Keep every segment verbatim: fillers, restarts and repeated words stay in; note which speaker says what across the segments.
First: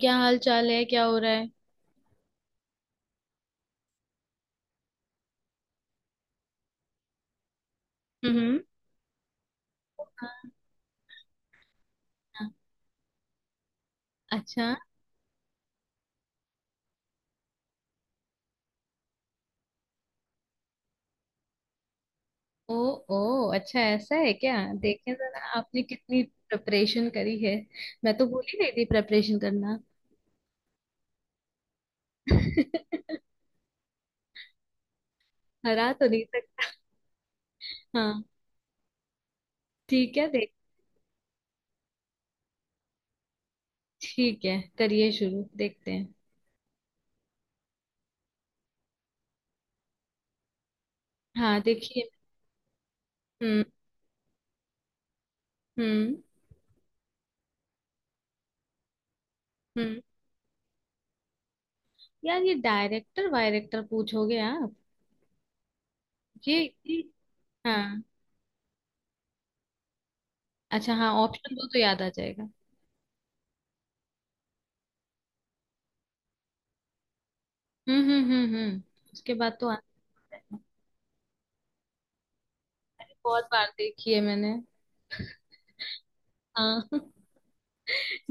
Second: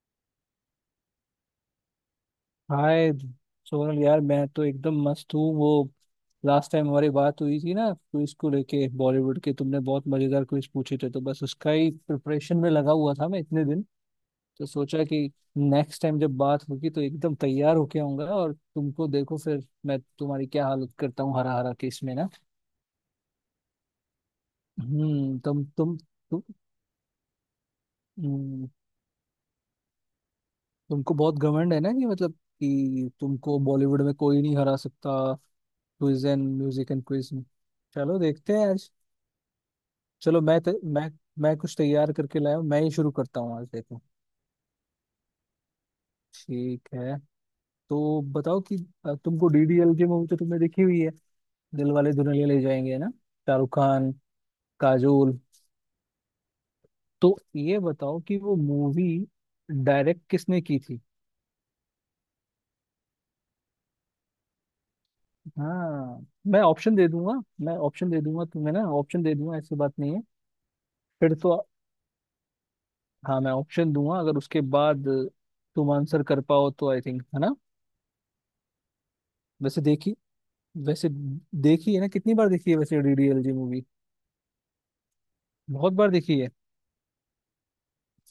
Speaker 1: क्या हाल चाल है? क्या हो रहा है?
Speaker 2: हाय। सोनल यार मैं तो एकदम मस्त हूँ। वो लास्ट टाइम हमारी बात हुई थी ना, क्विज को
Speaker 1: हम्म।
Speaker 2: लेके बॉलीवुड के तुमने बहुत मजेदार क्विज पूछे थे, तो बस उसका ही
Speaker 1: हाँ।
Speaker 2: प्रिपरेशन में लगा हुआ था मैं इतने दिन। तो
Speaker 1: अच्छा।
Speaker 2: सोचा कि नेक्स्ट टाइम जब बात होगी तो एकदम तैयार होके आऊंगा, और तुमको देखो फिर मैं तुम्हारी क्या हालत करता हूँ हरा हरा केस में ना।
Speaker 1: ओ। ओ, अच्छा ऐसा है क्या? देखें
Speaker 2: हम्म
Speaker 1: जरा
Speaker 2: तुम
Speaker 1: आपने
Speaker 2: तुम
Speaker 1: कितनी
Speaker 2: तुम
Speaker 1: प्रिपरेशन करी है। मैं तो भूल ही
Speaker 2: हम्म।
Speaker 1: गई थी प्रिपरेशन करना।
Speaker 2: तुमको बहुत घमंड है ना, कि मतलब कि तुमको बॉलीवुड में कोई नहीं हरा सकता।
Speaker 1: हरा तो नहीं
Speaker 2: क्विज एंड
Speaker 1: सकता।
Speaker 2: म्यूजिक एंड क्विज में, चलो
Speaker 1: हाँ,
Speaker 2: देखते हैं आज।
Speaker 1: ठीक है
Speaker 2: चलो
Speaker 1: देख।
Speaker 2: मैं त, मैं मैं कुछ तैयार करके लाया हूँ, मैं ही शुरू करता हूँ आज देखो।
Speaker 1: ठीक है, करिए शुरू, देखते हैं।
Speaker 2: ठीक है। तो बताओ कि अ, तुमको डीडीएल की मूवी तो तुमने देखी हुई है।
Speaker 1: हाँ,
Speaker 2: दिल
Speaker 1: देखिए।
Speaker 2: वाले दुल्हनिया ले जाएंगे, है ना।
Speaker 1: हम्म।
Speaker 2: शाहरुख खान, काजोल।
Speaker 1: हम्म।
Speaker 2: तो ये बताओ कि वो मूवी
Speaker 1: हम्म।
Speaker 2: डायरेक्ट किसने की थी।
Speaker 1: यार, ये डायरेक्टर वायरेक्टर पूछोगे आप?
Speaker 2: हाँ,
Speaker 1: ये
Speaker 2: मैं ऑप्शन
Speaker 1: ये-
Speaker 2: दे दूंगा। मैं
Speaker 1: हाँ।
Speaker 2: ऑप्शन दे दूंगा तुम्हें ना, ऑप्शन दे दूंगा, ऐसी बात नहीं है।
Speaker 1: अच्छा, हाँ
Speaker 2: फिर तो,
Speaker 1: ऑप्शन दो तो याद आ जाएगा।
Speaker 2: हाँ मैं ऑप्शन दूंगा अगर, उसके बाद तुम आंसर कर पाओ तो आई थिंक, है ना।
Speaker 1: हम्म, हम्म, हम्म, हम्म। उसके बाद तो
Speaker 2: वैसे
Speaker 1: आंसर।
Speaker 2: देखी वैसे देखी है ना, कितनी बार देखी है वैसे
Speaker 1: बहुत
Speaker 2: डीडीएलजे
Speaker 1: बार
Speaker 2: मूवी।
Speaker 1: देखी है मैंने।
Speaker 2: बहुत बार देखी है।
Speaker 1: हाँ।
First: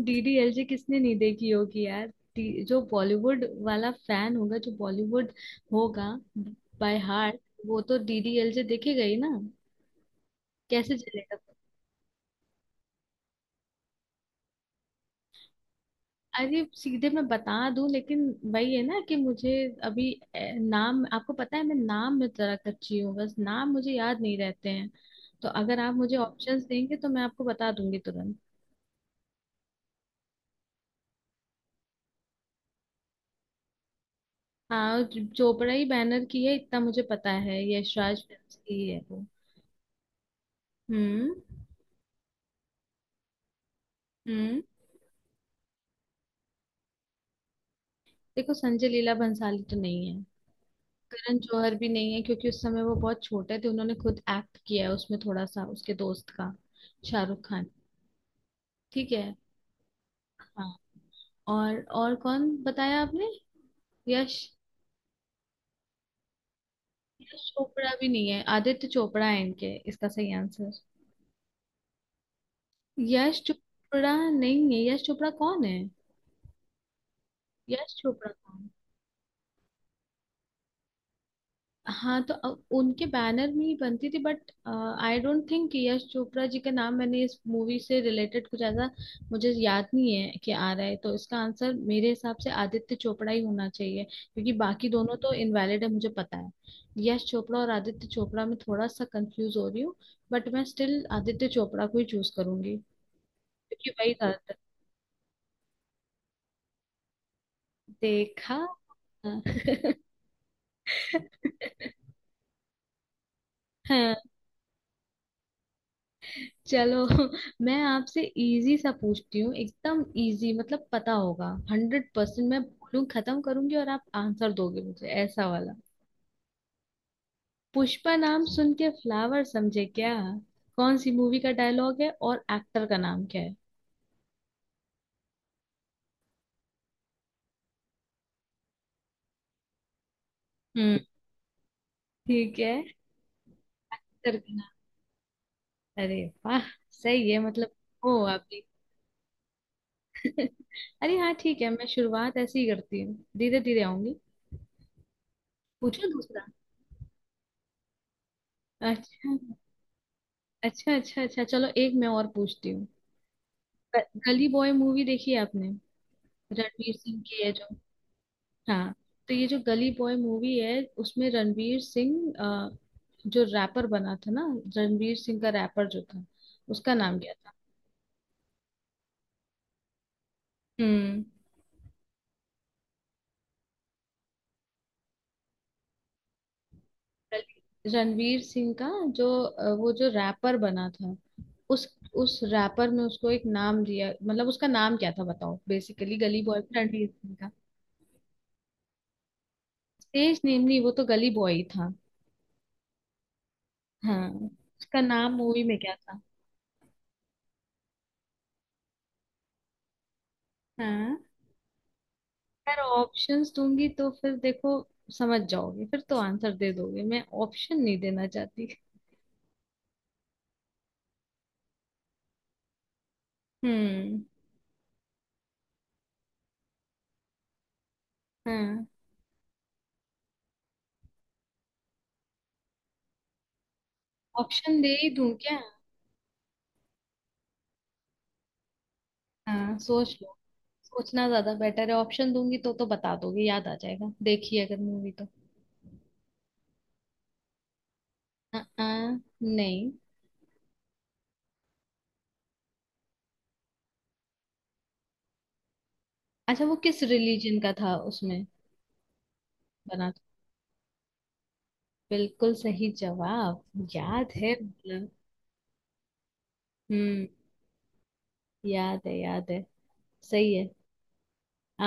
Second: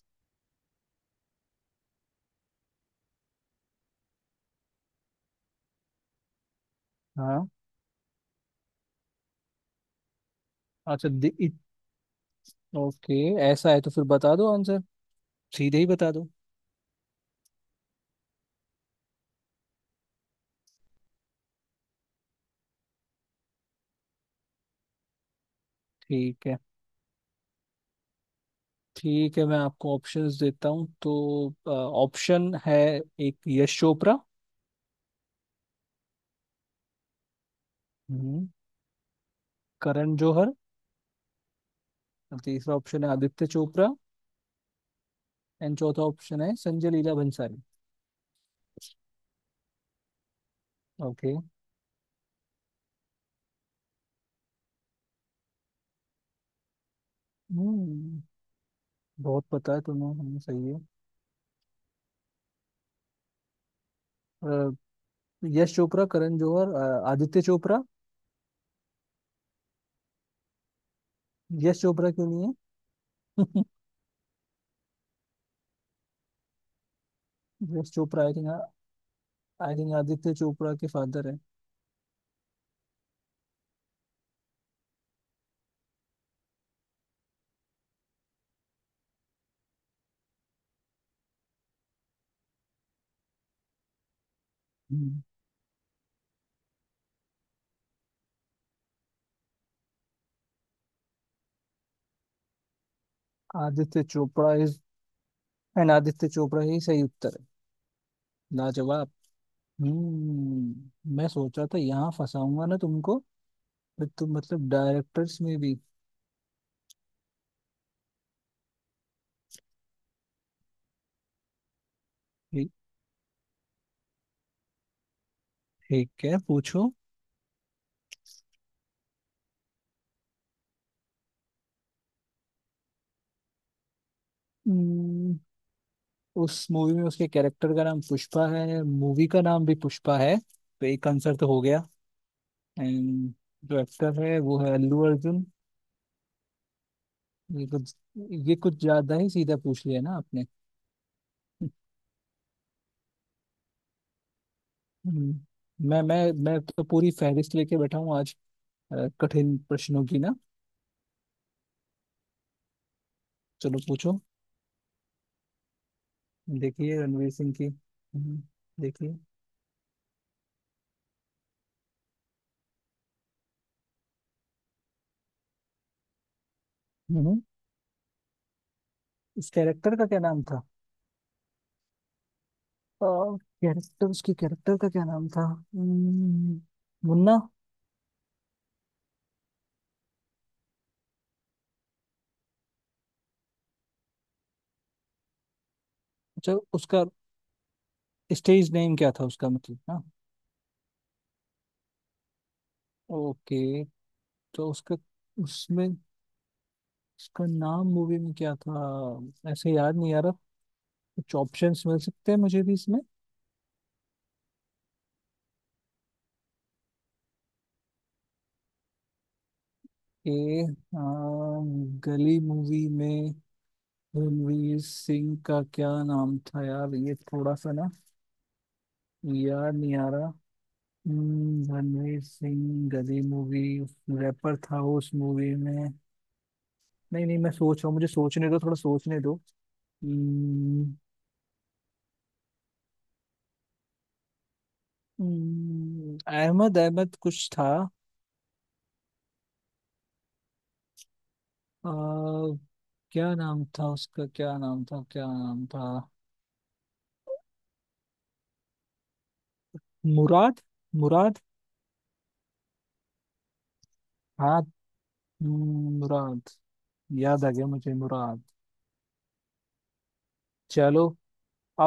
Speaker 1: डीडीएलजे किसने नहीं देखी होगी यार। डी- जो बॉलीवुड वाला फैन होगा, जो बॉलीवुड होगा बाय हार्ट,
Speaker 2: हाँ।
Speaker 1: वो तो डीडीएलजे देखेगा ही ना। कैसे
Speaker 2: अच्छा दे,
Speaker 1: चलेगा।
Speaker 2: ओके। ऐसा है तो फिर बता दो आंसर, सीधे ही बता दो।
Speaker 1: अरे सीधे मैं बता दूं, लेकिन वही है ना कि मुझे अभी ए, नाम आपको पता है। मैं नाम में जरा कच्ची हूँ, बस नाम मुझे याद नहीं रहते हैं। तो अगर आप मुझे
Speaker 2: ठीक है।
Speaker 1: ऑप्शंस देंगे तो मैं आपको बता दूंगी तुरंत।
Speaker 2: ठीक है मैं आपको ऑप्शंस देता हूँ तो। ऑप्शन है एक, यश चोपड़ा।
Speaker 1: हाँ, जो- चोपड़ा ही बैनर की है, इतना मुझे पता है। यश राज
Speaker 2: हम्म,
Speaker 1: फिल्म्स की ही है वो।
Speaker 2: करण जौहर।
Speaker 1: हम्म।
Speaker 2: और तीसरा ऑप्शन है आदित्य चोपड़ा।
Speaker 1: हम्म।
Speaker 2: एंड चौथा ऑप्शन है संजय लीला भंसाली।
Speaker 1: देखो, संजय लीला भंसाली तो नहीं है।
Speaker 2: ओके।
Speaker 1: करण जौहर भी नहीं है, क्योंकि उस समय वो बहुत छोटे थे। उन्होंने खुद एक्ट किया है उसमें थोड़ा सा, उसके दोस्त का, शाहरुख खान। ठीक है।
Speaker 2: बहुत पता है तुम्हें, हम्म, सही
Speaker 1: हाँ।
Speaker 2: है।
Speaker 1: और और कौन बताया आपने? यश।
Speaker 2: अ, यश चोपड़ा, करण जौहर, अ, आदित्य
Speaker 1: यश
Speaker 2: चोपड़ा।
Speaker 1: चोपड़ा भी नहीं है, आदित्य चोपड़ा है इनके, इसका सही आंसर।
Speaker 2: यश चोपड़ा क्यों नहीं।
Speaker 1: यश
Speaker 2: है।
Speaker 1: चोपड़ा नहीं है। यश चोपड़ा कौन है?
Speaker 2: यश
Speaker 1: यश
Speaker 2: चोपड़ा
Speaker 1: चोपड़ा
Speaker 2: आई थिंक,
Speaker 1: कौन।
Speaker 2: आई थिंक आदित्य चोपड़ा के फादर है।
Speaker 1: हाँ तो अ- उनके बैनर में ही बनती थी, but I don't think Yash Chopra ji का नाम मैंने इस मूवी से रिलेटेड कुछ ऐसा मुझे याद नहीं है कि आ रहा है। तो इसका आंसर मेरे हिसाब से आदित्य चोपड़ा ही होना चाहिए, क्योंकि बाकी दोनों
Speaker 2: हम्म,
Speaker 1: तो इनवैलिड है मुझे पता है। यश चोपड़ा और आदित्य चोपड़ा में थोड़ा सा कंफ्यूज हो रही हूँ, बट मैं स्टिल आदित्य चोपड़ा को ही चूज करूंगी, क्योंकि
Speaker 2: आदित्य
Speaker 1: वही था।
Speaker 2: चोपड़ा इज, एंड आदित्य चोपड़ा ही सही उत्तर है।
Speaker 1: देखा।
Speaker 2: लाजवाब। हम्म मैं सोचा था यहाँ फंसाऊंगा ना तुमको। फिर
Speaker 1: हाँ।
Speaker 2: तुम मतलब डायरेक्टर्स में भी।
Speaker 1: चलो। मैं आपसे इजी सा पूछती हूँ, एकदम इजी, मतलब पता होगा। Hundred percent. मैं
Speaker 2: ठी-
Speaker 1: बोलूँ खत्म करूंगी और आप आंसर दोगे मुझे, ऐसा वाला।
Speaker 2: ठीक है, पूछो।
Speaker 1: पुष्पा नाम सुन के फ्लावर समझे क्या, कौन सी मूवी का डायलॉग है और एक्टर का नाम क्या है?
Speaker 2: हम्म, उस मूवी में उसके कैरेक्टर का नाम पुष्पा है, मूवी का नाम भी पुष्पा है, तो
Speaker 1: हम्म।
Speaker 2: एक आंसर तो हो गया।
Speaker 1: ठीक है।
Speaker 2: एंड जो एक्टर
Speaker 1: एक्टर
Speaker 2: है
Speaker 1: का
Speaker 2: वो
Speaker 1: नाम,
Speaker 2: है अल्लू अर्जुन।
Speaker 1: अरे वाह सही है
Speaker 2: ये
Speaker 1: मतलब।
Speaker 2: कुछ,
Speaker 1: ओ, आप
Speaker 2: ये
Speaker 1: भी।
Speaker 2: कुछ ज्यादा ही सीधा पूछ लिया ना आपने।
Speaker 1: अरे हाँ ठीक है, मैं शुरुआत ऐसे ही करती हूँ, धीरे धीरे आऊंगी।
Speaker 2: हम्म, मैं
Speaker 1: पूछो
Speaker 2: मैं
Speaker 1: दूसरा।
Speaker 2: मैं तो पूरी फहरिस्त लेके बैठा हूँ आज, अ,
Speaker 1: अच्छा,
Speaker 2: कठिन प्रश्नों की ना।
Speaker 1: अच्छा, अच्छा, अच्छा, चलो एक मैं और पूछती हूँ।
Speaker 2: चलो
Speaker 1: ग-
Speaker 2: पूछो।
Speaker 1: गली बॉय मूवी देखी है आपने? रणवीर
Speaker 2: देखिए
Speaker 1: सिंह
Speaker 2: रणवीर
Speaker 1: की
Speaker 2: सिंह
Speaker 1: है
Speaker 2: की,
Speaker 1: जो।
Speaker 2: हम्म,
Speaker 1: हाँ,
Speaker 2: देखिए।
Speaker 1: तो ये जो गली बॉय मूवी है, उसमें रणवीर सिंह अ, जो रैपर बना था ना, रणवीर सिंह का रैपर जो था, उसका नाम क्या
Speaker 2: हम्म,
Speaker 1: था?
Speaker 2: इस कैरेक्टर का क्या नाम था।
Speaker 1: हम्म।
Speaker 2: कैरेक्टर, उसके कैरेक्टर का क्या नाम था, हम्म, मुन्ना।
Speaker 1: गली- रणवीर सिंह का जो अ, वो जो रैपर बना था, उस उस रैपर में उसको एक नाम दिया, मतलब उसका नाम क्या था बताओ। बेसिकली गली
Speaker 2: अच्छा,
Speaker 1: बॉय
Speaker 2: उसका
Speaker 1: रणवीर सिंह का।
Speaker 2: स्टेज नेम क्या था उसका, मतलब ना।
Speaker 1: स्टेज नेम नहीं, वो तो गली बॉय ही था।
Speaker 2: ओके।
Speaker 1: हाँ।
Speaker 2: तो उसका,
Speaker 1: उसका नाम मूवी में
Speaker 2: उसमें
Speaker 1: क्या था?
Speaker 2: इसका नाम मूवी में क्या था, ऐसे याद नहीं आ रहा।
Speaker 1: हाँ।
Speaker 2: कुछ ऑप्शंस मिल सकते हैं मुझे भी
Speaker 1: यार
Speaker 2: इसमें।
Speaker 1: ऑप्शंस दूंगी तो फिर देखो समझ जाओगे, फिर तो आंसर दे दोगे। मैं ऑप्शन नहीं देना चाहती।
Speaker 2: ए, गली मूवी में
Speaker 1: हम्म।
Speaker 2: रणवीर सिंह का क्या नाम था, यार ये थोड़ा सा ना
Speaker 1: हाँ,
Speaker 2: याद नहीं आ रहा। हम्म, रणवीर सिंह, गली मूवी, रैपर था
Speaker 1: ऑप्शन दे
Speaker 2: वो
Speaker 1: ही
Speaker 2: उस
Speaker 1: दूं
Speaker 2: मूवी
Speaker 1: क्या?
Speaker 2: में। नहीं नहीं, मैं सोच रहा हूँ, मुझे सोचने दो, थोड़ा सोचने दो।
Speaker 1: हाँ, सोच लो।
Speaker 2: हम्म,
Speaker 1: सोचना ज्यादा बेटर है, ऑप्शन दूंगी तो तो बता दोगे, याद आ जाएगा देखी अगर मूवी तो।
Speaker 2: हम्म, अहमद अहमद कुछ था।
Speaker 1: हाँ। हाँ, नहीं।
Speaker 2: आ, क्या नाम था उसका, क्या नाम था, क्या नाम था।
Speaker 1: अच्छा, वो किस रिलीजन का था उसमें बना था?
Speaker 2: मुराद, मुराद।
Speaker 1: बिल्कुल सही जवाब, याद है
Speaker 2: हाँ,
Speaker 1: मतलब।
Speaker 2: हम्म, मुराद।
Speaker 1: हम्म।
Speaker 2: याद आ गया मुझे, मुराद।
Speaker 1: याद है, याद है। सही है।
Speaker 2: चलो,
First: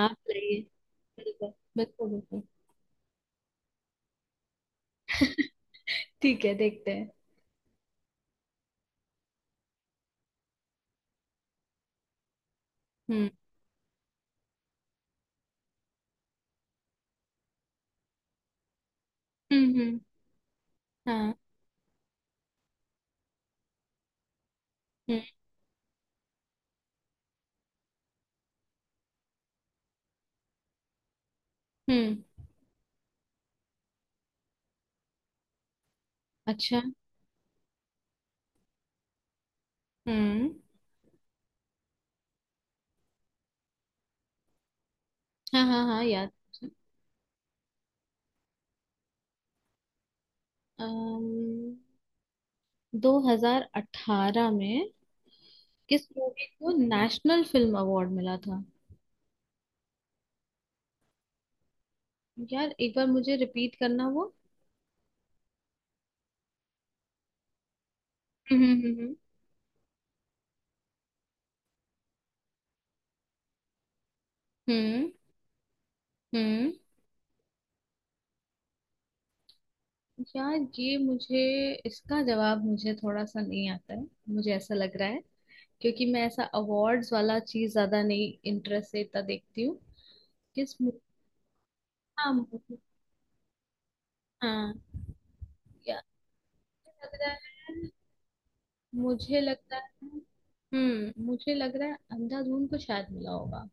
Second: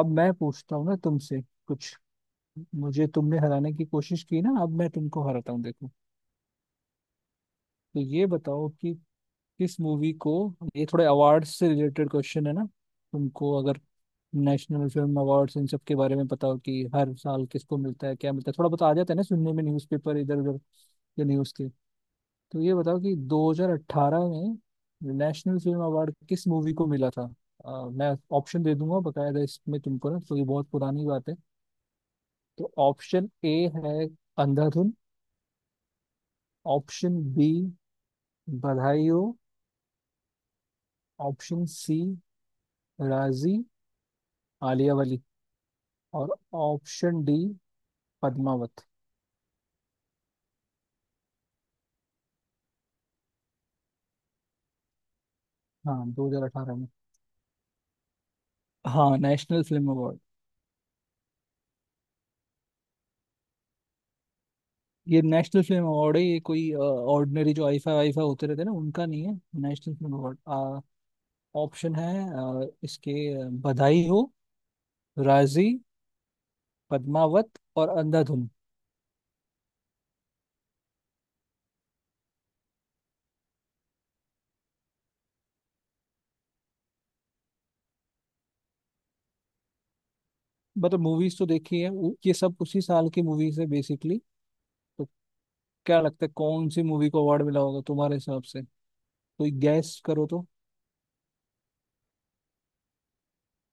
Speaker 2: अब मैं
Speaker 1: सही है।
Speaker 2: पूछता हूँ ना तुमसे
Speaker 1: बिल्कुल,
Speaker 2: कुछ।
Speaker 1: बिल्कुल, बिल्कुल।
Speaker 2: मुझे तुमने हराने की कोशिश की ना, अब मैं तुमको हराता हूँ देखो।
Speaker 1: ठीक है, देखते हैं।
Speaker 2: तो ये बताओ कि किस मूवी को, ये थोड़े अवार्ड से रिलेटेड क्वेश्चन है ना।
Speaker 1: हम्म।
Speaker 2: तुमको अगर नेशनल फिल्म अवार्ड्स इन सब के बारे में पता हो कि हर साल किसको मिलता है क्या मिलता है, थोड़ा बहुत आ जाता है ना सुनने में,
Speaker 1: हम्म। हम्म।
Speaker 2: न्यूज़पेपर इधर उधर या
Speaker 1: हाँ।
Speaker 2: न्यूज़ के। तो ये बताओ कि दो हज़ार अठारह में
Speaker 1: हम्म।
Speaker 2: नेशनल फिल्म अवार्ड किस मूवी को मिला था। अ, मैं ऑप्शन दे दूंगा बकायदा इसमें तुमको ना, तो ये बहुत पुरानी बात है।
Speaker 1: हम्म।
Speaker 2: तो ऑप्शन ए है, अंधाधुन।
Speaker 1: अच्छा।
Speaker 2: ऑप्शन बी, बधाई हो।
Speaker 1: हम्म।
Speaker 2: ऑप्शन सी, राजी, आलिया वली।
Speaker 1: हाँ, हाँ, हाँ, याद।
Speaker 2: और ऑप्शन डी, पद्मावत।
Speaker 1: दो हजार अठारह में
Speaker 2: हाँ,
Speaker 1: किस मूवी को
Speaker 2: दो हज़ार अठारह में।
Speaker 1: नेशनल फिल्म अवार्ड मिला था?
Speaker 2: हाँ, नेशनल फिल्म अवार्ड।
Speaker 1: यार, एक बार मुझे रिपीट करना वो।
Speaker 2: ये नेशनल फिल्म अवार्ड है, ये कोई ऑर्डिनरी जो आईफा वाईफा होते रहते हैं
Speaker 1: हम्म।
Speaker 2: ना, उनका
Speaker 1: हम्म।
Speaker 2: नहीं है। National film award. ऑप्शन है, अ, इसके, अ, बधाई हो,
Speaker 1: हम्म, हम्म।
Speaker 2: राजी,
Speaker 1: हम्म।
Speaker 2: पद्मावत और अंधाधुन।
Speaker 1: यार, ये मुझे, इसका जवाब मुझे थोड़ा सा नहीं आता है, मुझे ऐसा लग रहा है, क्योंकि मैं ऐसा अवार्ड्स वाला चीज ज्यादा नहीं इंटरेस्ट से इतना देखती हूँ। किस
Speaker 2: मतलब
Speaker 1: मूवी।
Speaker 2: मूवीज तो देखी है, वो-
Speaker 1: हाँ।
Speaker 2: ये सब
Speaker 1: movie-
Speaker 2: उसी साल की मूवीज है बेसिकली।
Speaker 1: हाँ।
Speaker 2: तो क्या
Speaker 1: यार,
Speaker 2: लगता है कौन सी मूवी
Speaker 1: लग
Speaker 2: को
Speaker 1: रहा
Speaker 2: अवार्ड मिला होगा
Speaker 1: है,
Speaker 2: तुम्हारे हिसाब से।
Speaker 1: मुझे
Speaker 2: कोई
Speaker 1: लगता है।
Speaker 2: गैस करो तो।
Speaker 1: हम्म। मुझे लग रहा है अंधाधुन को शायद मिला होगा।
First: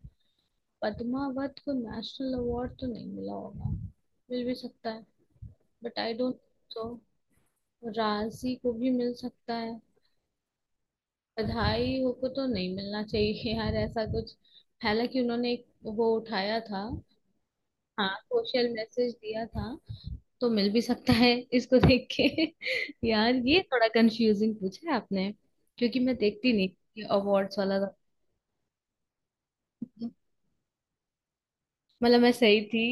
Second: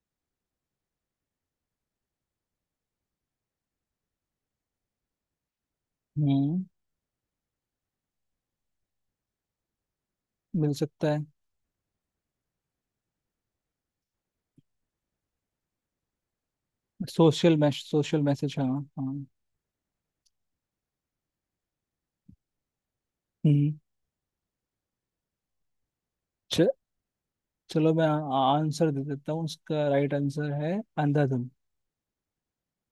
Speaker 1: पद्मावत को नेशनल अवार्ड तो नहीं मिला होगा, मिल भी सकता है, but I don't.
Speaker 2: Hmm,
Speaker 1: so, Raazi को भी मिल सकता है।
Speaker 2: मिल सकता है।
Speaker 1: बधाई हो को तो नहीं मिलना चाहिए यार, ऐसा कुछ। हालांकि उन्होंने एक वो उठाया था।
Speaker 2: सोशल मैश
Speaker 1: हाँ,
Speaker 2: सोशल मैसेज, हाँ
Speaker 1: सोशल मैसेज
Speaker 2: हाँ।
Speaker 1: दिया था, तो मिल भी सकता है इसको देख के। यार, ये
Speaker 2: हम्म
Speaker 1: थोड़ा कंफ्यूजिंग पूछा है आपने, क्योंकि मैं देखती
Speaker 2: च,
Speaker 1: नहीं ये अवार्ड्स वाला।
Speaker 2: चलो, मैं आंसर दे देता हूँ इसका,
Speaker 1: तो-
Speaker 2: राइट आंसर है अंधाधुन।
Speaker 1: मतलब मैं सही थी।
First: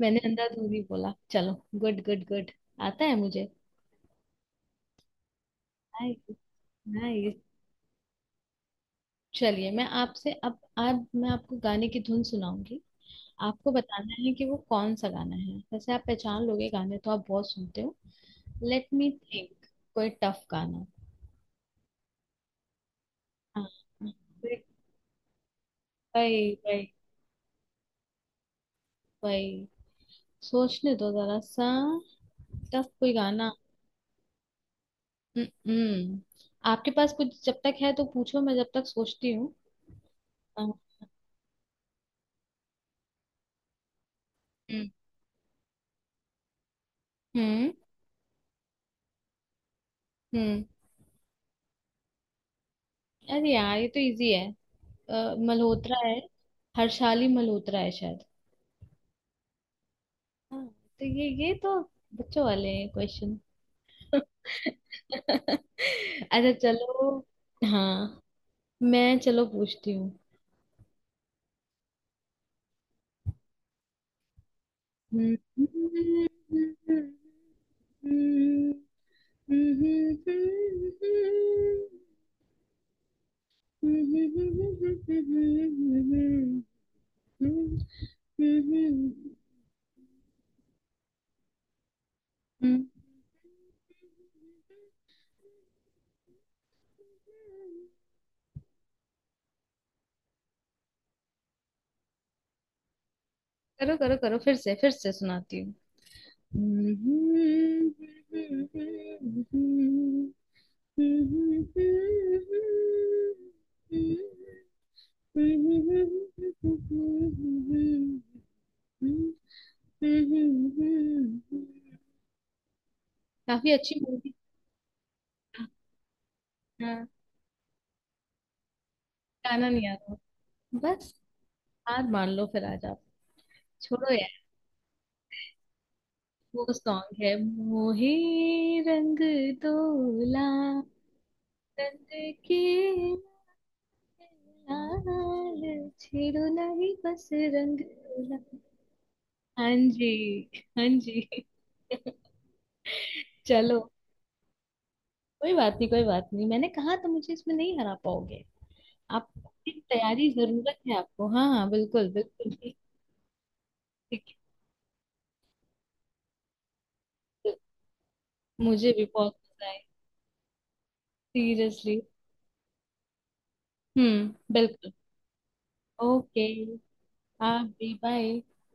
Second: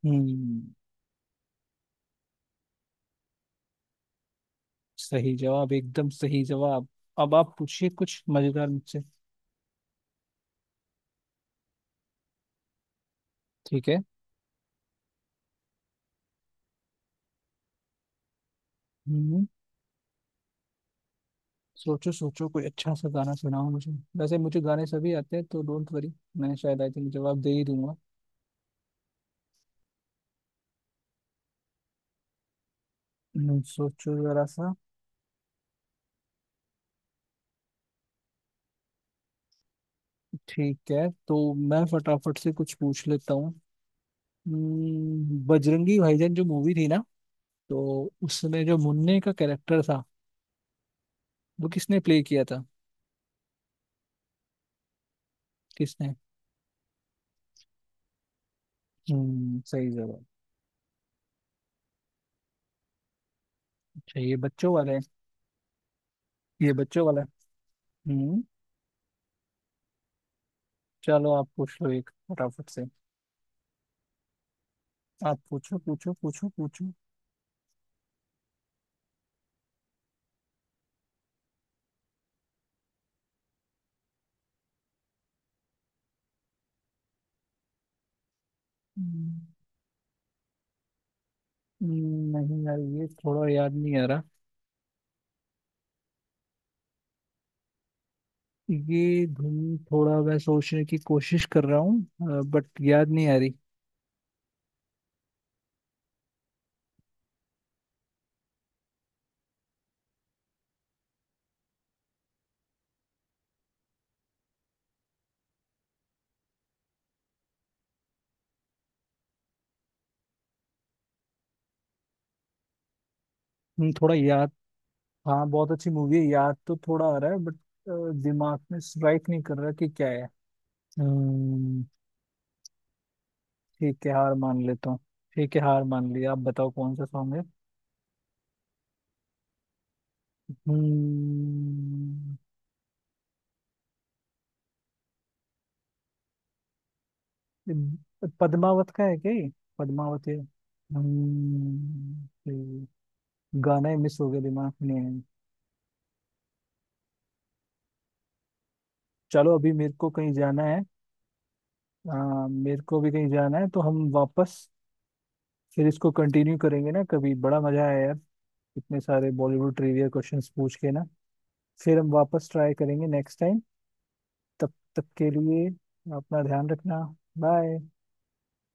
Speaker 1: मैंने
Speaker 2: हम्म
Speaker 1: अंधाधुंधी बोला, चलो। Good, good, good. आता है मुझे।
Speaker 2: सही जवाब, एकदम
Speaker 1: नाइस।
Speaker 2: सही जवाब। अब
Speaker 1: नाइस।
Speaker 2: आप पूछिए कुछ मजेदार मुझसे।
Speaker 1: चलिए, मैं आपसे, अब आज मैं आपको गाने की धुन सुनाऊंगी, आपको
Speaker 2: ठीक है।
Speaker 1: बताना है कि वो कौन सा गाना है। वैसे आप पहचान लोगे, गाने तो आप बहुत सुनते हो। Let me
Speaker 2: hmm
Speaker 1: think. कोई टफ गाना।
Speaker 2: सोचो सोचो कोई अच्छा सा गाना सुनाओ
Speaker 1: हाँ।
Speaker 2: मुझे। वैसे मुझे गाने सभी आते हैं तो डोंट वरी,
Speaker 1: वही,
Speaker 2: मैं शायद आई
Speaker 1: वही,
Speaker 2: थिंक जवाब दे ही दूंगा।
Speaker 1: वही। सोचने दो जरा सा, टफ कोई गाना।
Speaker 2: हम्म, सोचो जरा सा।
Speaker 1: हम्म। हम्म। आपके पास कुछ जब तक है तो पूछो, मैं जब तक सोचती हूँ। अ,
Speaker 2: ठीक है, तो मैं फटाफट से कुछ पूछ लेता हूँ।
Speaker 1: हम्म।
Speaker 2: हम्म, बजरंगी भाईजान जो मूवी थी ना,
Speaker 1: हम्म।
Speaker 2: तो उसमें जो मुन्ने का कैरेक्टर था,
Speaker 1: हम्म।
Speaker 2: वो किसने प्ले किया था।
Speaker 1: अरे यार, ये तो इजी है। अ, मल्होत्रा
Speaker 2: किसने।
Speaker 1: है। हर्षाली मल्होत्रा है शायद।
Speaker 2: हम्म सही जवाब।
Speaker 1: हाँ, तो ये ये तो बच्चों वाले हैं क्वेश्चन।
Speaker 2: अच्छा ये बच्चों वाला है।
Speaker 1: अच्छा
Speaker 2: ये बच्चों
Speaker 1: चलो।
Speaker 2: वाला है।
Speaker 1: हाँ।
Speaker 2: हम्म।
Speaker 1: मैं, चलो, पूछती हूँ।
Speaker 2: चलो आप पूछ लो एक फटाफट से।
Speaker 1: हम्म।
Speaker 2: आप पूछो
Speaker 1: हम्म,
Speaker 2: पूछो पूछो
Speaker 1: हम्म,
Speaker 2: पूछो।
Speaker 1: हम्म। हम्म। करो,
Speaker 2: हम्म, हम्म, नहीं यार, ये थोड़ा याद नहीं आ रहा। ये धुन, थोड़ा मैं सोचने की कोशिश कर रहा हूँ बट याद नहीं आ रही।
Speaker 1: करो, करो। फिर से, फिर से सुनाती हूँ, काफी
Speaker 2: हम्म,
Speaker 1: अच्छी
Speaker 2: थोड़ा
Speaker 1: मूवी।
Speaker 2: याद। हाँ, बहुत अच्छी मूवी है, याद तो थोड़ा
Speaker 1: हाँ।
Speaker 2: आ रहा है बट दिमाग में स्ट्राइक नहीं कर
Speaker 1: गाना
Speaker 2: रहा
Speaker 1: नहीं
Speaker 2: कि
Speaker 1: आ
Speaker 2: क्या
Speaker 1: रहा
Speaker 2: है।
Speaker 1: बस?
Speaker 2: हम्म,
Speaker 1: हार मान लो फिर आज आप।
Speaker 2: ठीक है
Speaker 1: छोड़ो
Speaker 2: हार
Speaker 1: यार।
Speaker 2: मान लेता हूँ। ठीक है, हार मान लिया, आप
Speaker 1: वो
Speaker 2: बताओ कौन सा
Speaker 1: सॉन्ग है,
Speaker 2: सॉन्ग है।
Speaker 1: मोहे रंग तोला, रंग
Speaker 2: हम्म
Speaker 1: के लाल छेड़ो नहीं बस। रंग तोला।
Speaker 2: पद्मावत का है क्या ये।
Speaker 1: हाँ जी।
Speaker 2: पद्मावत है,
Speaker 1: हाँ जी।
Speaker 2: हम्म, ये
Speaker 1: चलो।
Speaker 2: गाना ही मिस हो गया दिमाग में।
Speaker 1: कोई बात नहीं, कोई बात नहीं, मैंने कहा तो मुझे इसमें नहीं हरा पाओगे आप।
Speaker 2: चलो, अभी
Speaker 1: की
Speaker 2: मेरे को
Speaker 1: तैयारी
Speaker 2: कहीं जाना
Speaker 1: जरूरत
Speaker 2: है।
Speaker 1: है आपको। हाँ, हाँ, बिल्कुल,
Speaker 2: आ,
Speaker 1: बिल्कुल।
Speaker 2: मेरे को भी कहीं जाना है, तो हम
Speaker 1: ठीक।
Speaker 2: वापस फिर इसको कंटिन्यू करेंगे ना कभी।
Speaker 1: है
Speaker 2: बड़ा मजा आया यार,
Speaker 1: मुझे
Speaker 2: इतने
Speaker 1: भी
Speaker 2: सारे
Speaker 1: बहुत मजा
Speaker 2: बॉलीवुड
Speaker 1: आया।
Speaker 2: ट्रिविया क्वेश्चंस पूछ के ना। फिर
Speaker 1: सीरियसली।
Speaker 2: हम वापस ट्राई करेंगे नेक्स्ट टाइम।
Speaker 1: हम्म,
Speaker 2: तब
Speaker 1: बिल्कुल।
Speaker 2: तक के लिए
Speaker 1: ओके।
Speaker 2: अपना ध्यान रखना।
Speaker 1: हाँ,
Speaker 2: बाय।
Speaker 1: बी बाय।